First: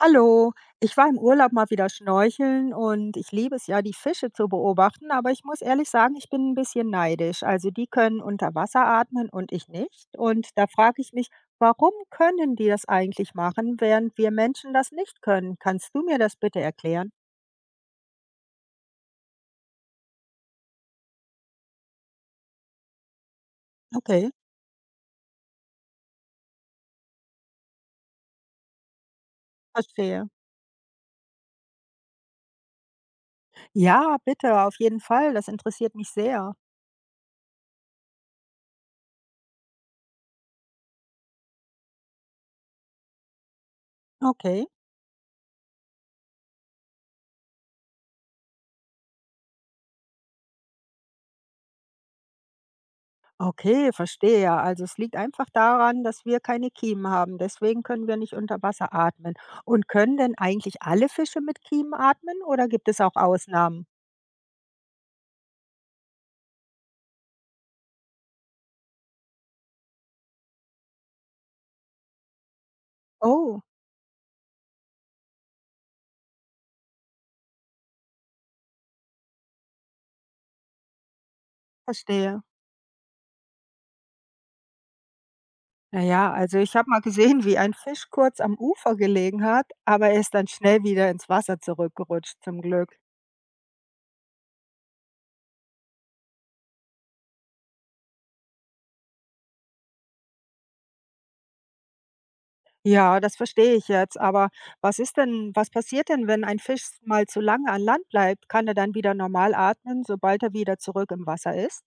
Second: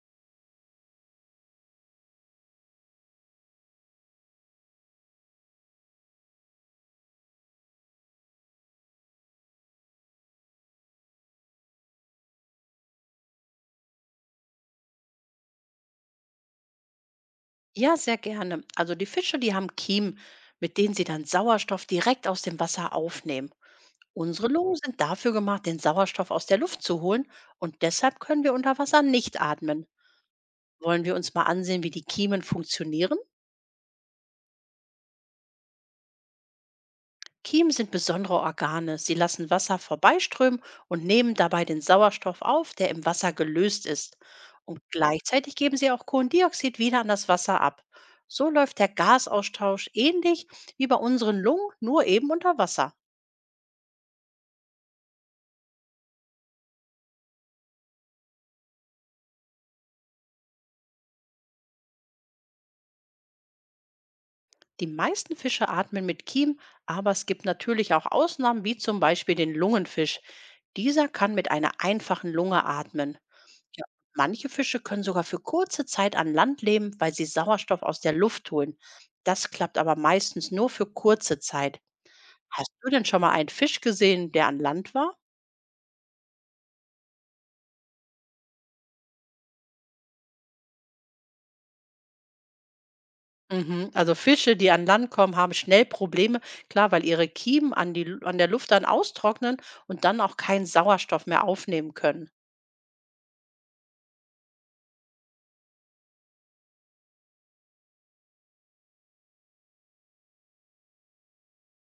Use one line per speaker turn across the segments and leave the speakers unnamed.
Hallo, ich war im Urlaub mal wieder schnorcheln und ich liebe es ja, die Fische zu beobachten, aber ich muss ehrlich sagen, ich bin ein bisschen neidisch. Also die können unter Wasser atmen und ich nicht. Und da frage ich mich, warum können die das eigentlich machen, während wir Menschen das nicht können? Kannst du mir das bitte erklären?
Ja, sehr gerne. Also die Fische, die haben Kiemen, mit denen sie dann Sauerstoff direkt aus dem Wasser aufnehmen.
Okay.
Unsere Lungen sind dafür gemacht, den Sauerstoff aus der Luft zu holen, und deshalb können wir unter Wasser nicht atmen.
Verstehe.
Wollen wir uns mal ansehen, wie die Kiemen funktionieren?
Ja, bitte, auf jeden Fall. Das interessiert mich sehr.
Kiemen sind besondere Organe. Sie lassen Wasser vorbeiströmen und nehmen dabei den Sauerstoff auf, der im Wasser gelöst ist.
Okay.
Und gleichzeitig geben sie auch Kohlendioxid wieder an das Wasser ab. So läuft der Gasaustausch ähnlich wie bei unseren Lungen, nur eben unter Wasser.
Okay, verstehe. Also es liegt einfach daran, dass wir keine Kiemen haben. Deswegen können wir nicht unter Wasser atmen. Und können denn eigentlich alle Fische mit Kiemen atmen oder gibt es auch Ausnahmen?
Die meisten Fische atmen mit Kiemen, aber es gibt natürlich auch Ausnahmen, wie zum Beispiel den Lungenfisch. Dieser kann mit einer einfachen Lunge atmen.
Oh,
Ja, manche Fische können sogar für kurze Zeit an Land leben, weil sie Sauerstoff aus der Luft holen. Das klappt aber meistens nur für kurze Zeit.
verstehe.
Hast du denn schon mal einen Fisch gesehen, der an Land war?
Naja, also ich habe mal gesehen, wie ein Fisch kurz am Ufer gelegen hat, aber er ist dann schnell wieder ins Wasser zurückgerutscht, zum Glück.
Mhm. Also Fische, die an Land kommen, haben schnell Probleme, klar, weil ihre Kiemen an, die, an der Luft dann austrocknen und dann auch keinen Sauerstoff mehr aufnehmen können.
Ja, das verstehe ich jetzt. Aber was passiert denn, wenn ein Fisch mal zu lange an Land bleibt? Kann er dann wieder normal atmen, sobald er wieder zurück im Wasser ist?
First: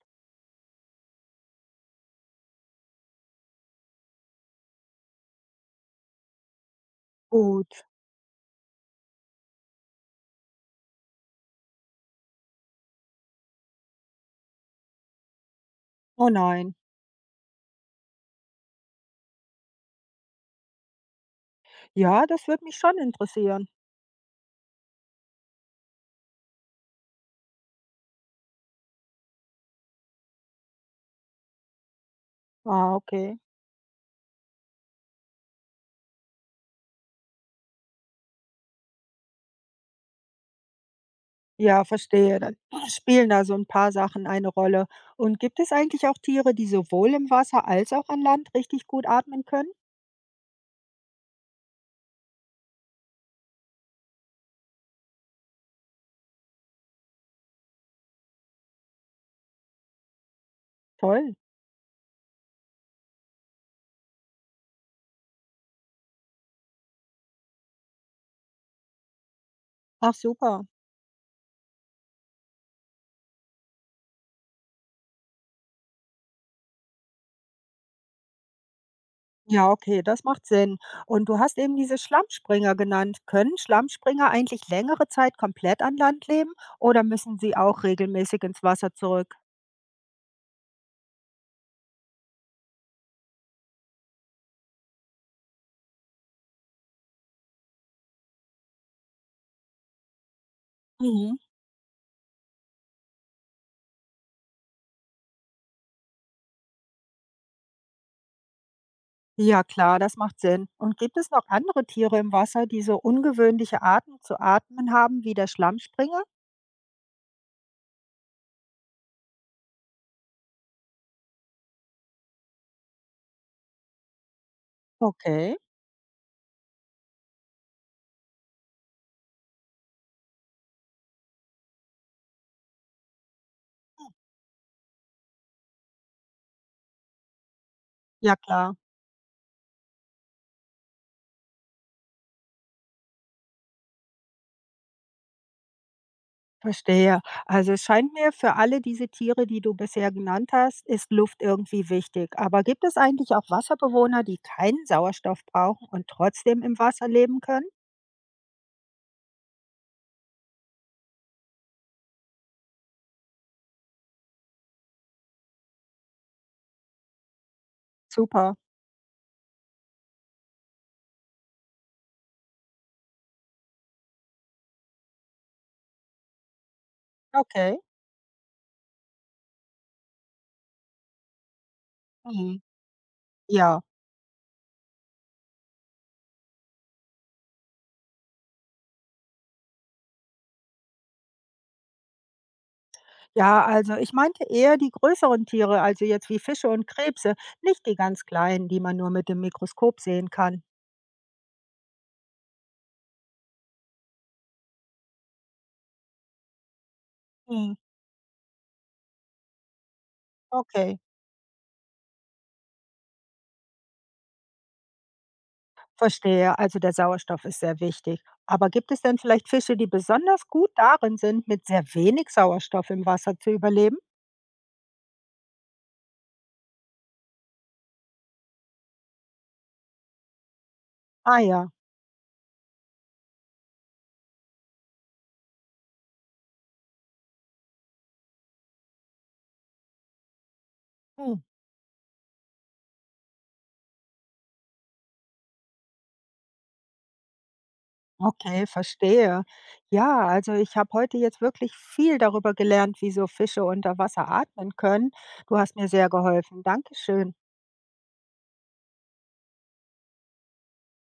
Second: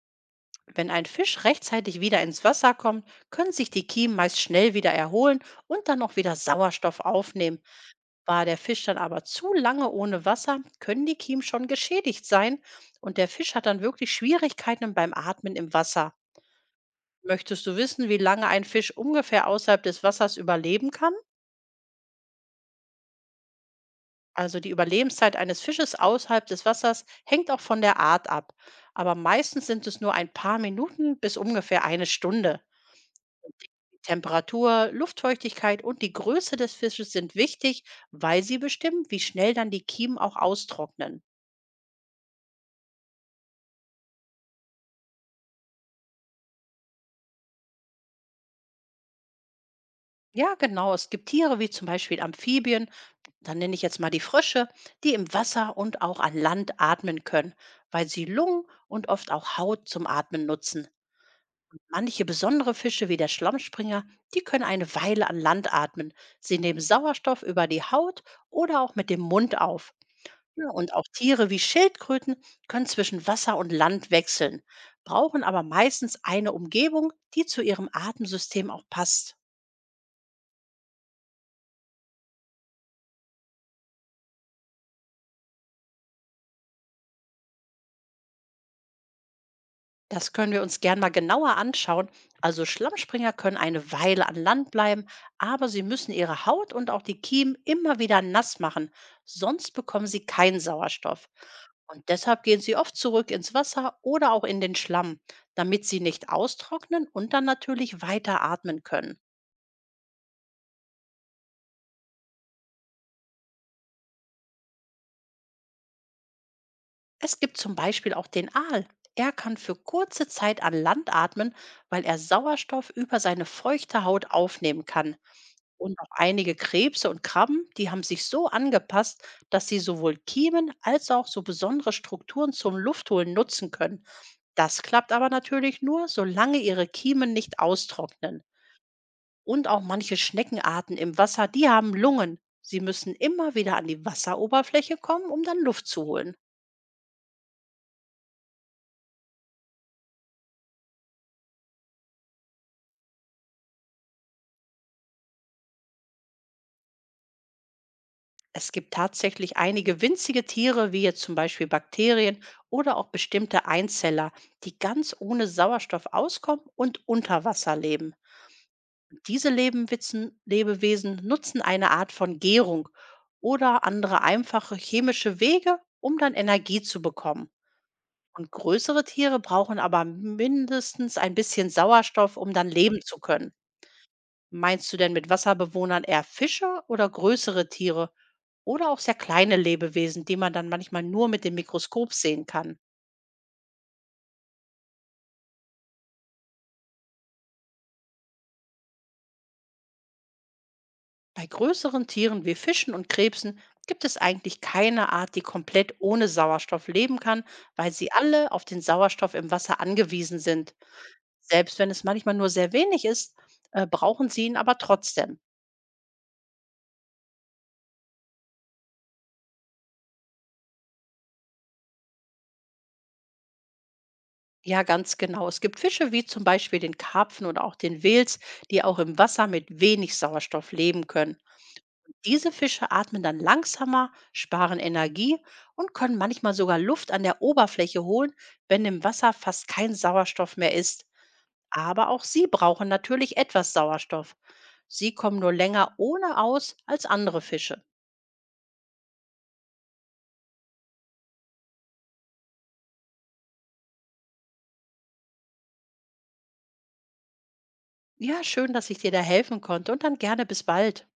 Wenn ein Fisch rechtzeitig wieder ins Wasser kommt, können sich die Kiemen meist schnell wieder erholen und dann auch wieder Sauerstoff aufnehmen.
Gut.
War der Fisch dann aber zu lange ohne Wasser, können die Kiemen schon geschädigt sein und der Fisch hat dann wirklich Schwierigkeiten beim Atmen im Wasser.
Oh nein.
Möchtest du wissen, wie lange ein Fisch ungefähr außerhalb des Wassers überleben kann?
Ja, das würde mich schon interessieren.
Also die Überlebenszeit eines Fisches außerhalb des Wassers hängt auch von der Art ab. Aber meistens sind es nur ein paar Minuten bis ungefähr eine Stunde.
Ah, okay.
Temperatur, Luftfeuchtigkeit und die Größe des Fisches sind wichtig, weil sie bestimmen, wie schnell dann die Kiemen auch austrocknen.
Ja, verstehe. Dann spielen da so ein paar Sachen eine Rolle. Und gibt es eigentlich auch Tiere, die sowohl im Wasser als auch an Land richtig gut atmen können?
Ja, genau. Es gibt Tiere wie zum Beispiel Amphibien, dann nenne ich jetzt mal die Frösche, die im Wasser und auch an Land atmen können, weil sie Lungen und oft auch Haut zum Atmen nutzen.
Toll.
Manche besondere Fische wie der Schlammspringer, die können eine Weile an Land atmen. Sie nehmen Sauerstoff über die Haut oder auch mit dem Mund auf.
Ach super.
Ja, und auch Tiere wie Schildkröten können zwischen Wasser und Land wechseln, brauchen aber meistens eine Umgebung, die zu ihrem Atemsystem auch passt.
Ja, okay, das macht Sinn. Und du hast eben diese Schlammspringer genannt. Können Schlammspringer eigentlich längere Zeit komplett an Land leben oder müssen sie auch regelmäßig ins Wasser zurück?
Das können wir uns gern mal genauer anschauen. Also Schlammspringer können eine Weile an Land bleiben, aber sie müssen ihre Haut und auch die Kiemen immer wieder nass machen, sonst bekommen sie keinen Sauerstoff.
Mhm.
Und deshalb gehen sie oft zurück ins Wasser oder auch in den Schlamm, damit sie nicht austrocknen und dann natürlich weiter atmen können.
Ja klar, das macht Sinn. Und gibt es noch andere Tiere im Wasser, die so ungewöhnliche Arten zu atmen haben wie der Schlammspringer?
Es gibt zum Beispiel auch den Aal. Er kann für kurze Zeit an Land atmen, weil er Sauerstoff über seine feuchte Haut aufnehmen kann.
Okay,
Und auch einige Krebse und Krabben, die haben sich so angepasst, dass sie sowohl Kiemen als auch so besondere Strukturen zum Luftholen nutzen können. Das klappt aber natürlich nur, solange ihre Kiemen nicht
ja
austrocknen.
klar,
Und auch manche Schneckenarten im Wasser, die haben Lungen. Sie müssen immer wieder an die Wasseroberfläche kommen, um dann Luft zu holen.
verstehe. Also es scheint mir, für alle diese Tiere, die du bisher genannt hast, ist Luft irgendwie wichtig. Aber gibt es eigentlich auch Wasserbewohner, die keinen Sauerstoff brauchen und trotzdem im Wasser leben können?
Es gibt tatsächlich einige winzige Tiere, wie jetzt zum Beispiel Bakterien oder auch bestimmte Einzeller, die ganz ohne Sauerstoff auskommen und unter Wasser leben.
Super,
Diese Lebewesen nutzen eine Art von Gärung oder andere einfache chemische Wege, um dann Energie zu bekommen.
okay.
Und größere Tiere brauchen aber mindestens ein bisschen Sauerstoff, um
Mhm.
dann leben zu können.
Ja,
Meinst du denn mit Wasserbewohnern eher Fische oder größere Tiere oder auch sehr kleine Lebewesen, die man dann manchmal nur mit dem Mikroskop sehen kann?
ja, also ich meinte eher die größeren Tiere, also jetzt wie Fische und Krebse, nicht die ganz kleinen, die man nur mit dem Mikroskop sehen kann.
Bei größeren Tieren wie Fischen und Krebsen gibt es eigentlich keine Art, die komplett ohne Sauerstoff leben kann,
Mhm.
weil sie alle auf den Sauerstoff im Wasser angewiesen sind.
Okay,
Selbst wenn es manchmal nur sehr wenig ist, brauchen sie ihn aber trotzdem.
verstehe. Also der Sauerstoff ist sehr wichtig. Aber gibt es denn vielleicht Fische, die besonders gut darin sind, mit sehr wenig Sauerstoff im Wasser zu überleben?
Ja, ganz genau. Es gibt Fische wie zum Beispiel den Karpfen oder auch den Wels, die auch im Wasser mit wenig Sauerstoff leben können.
Ah ja.
Diese Fische atmen dann langsamer, sparen Energie und können manchmal sogar Luft an der Oberfläche holen, wenn im Wasser fast kein Sauerstoff mehr ist.
Hm.
Aber auch sie brauchen natürlich etwas Sauerstoff. Sie kommen nur länger ohne aus als andere Fische.
Okay, verstehe. Ja, also ich habe heute jetzt wirklich viel darüber gelernt, wieso Fische unter Wasser atmen können. Du hast mir sehr geholfen. Dankeschön.
Ja, schön, dass ich dir da helfen konnte, und dann gerne bis bald.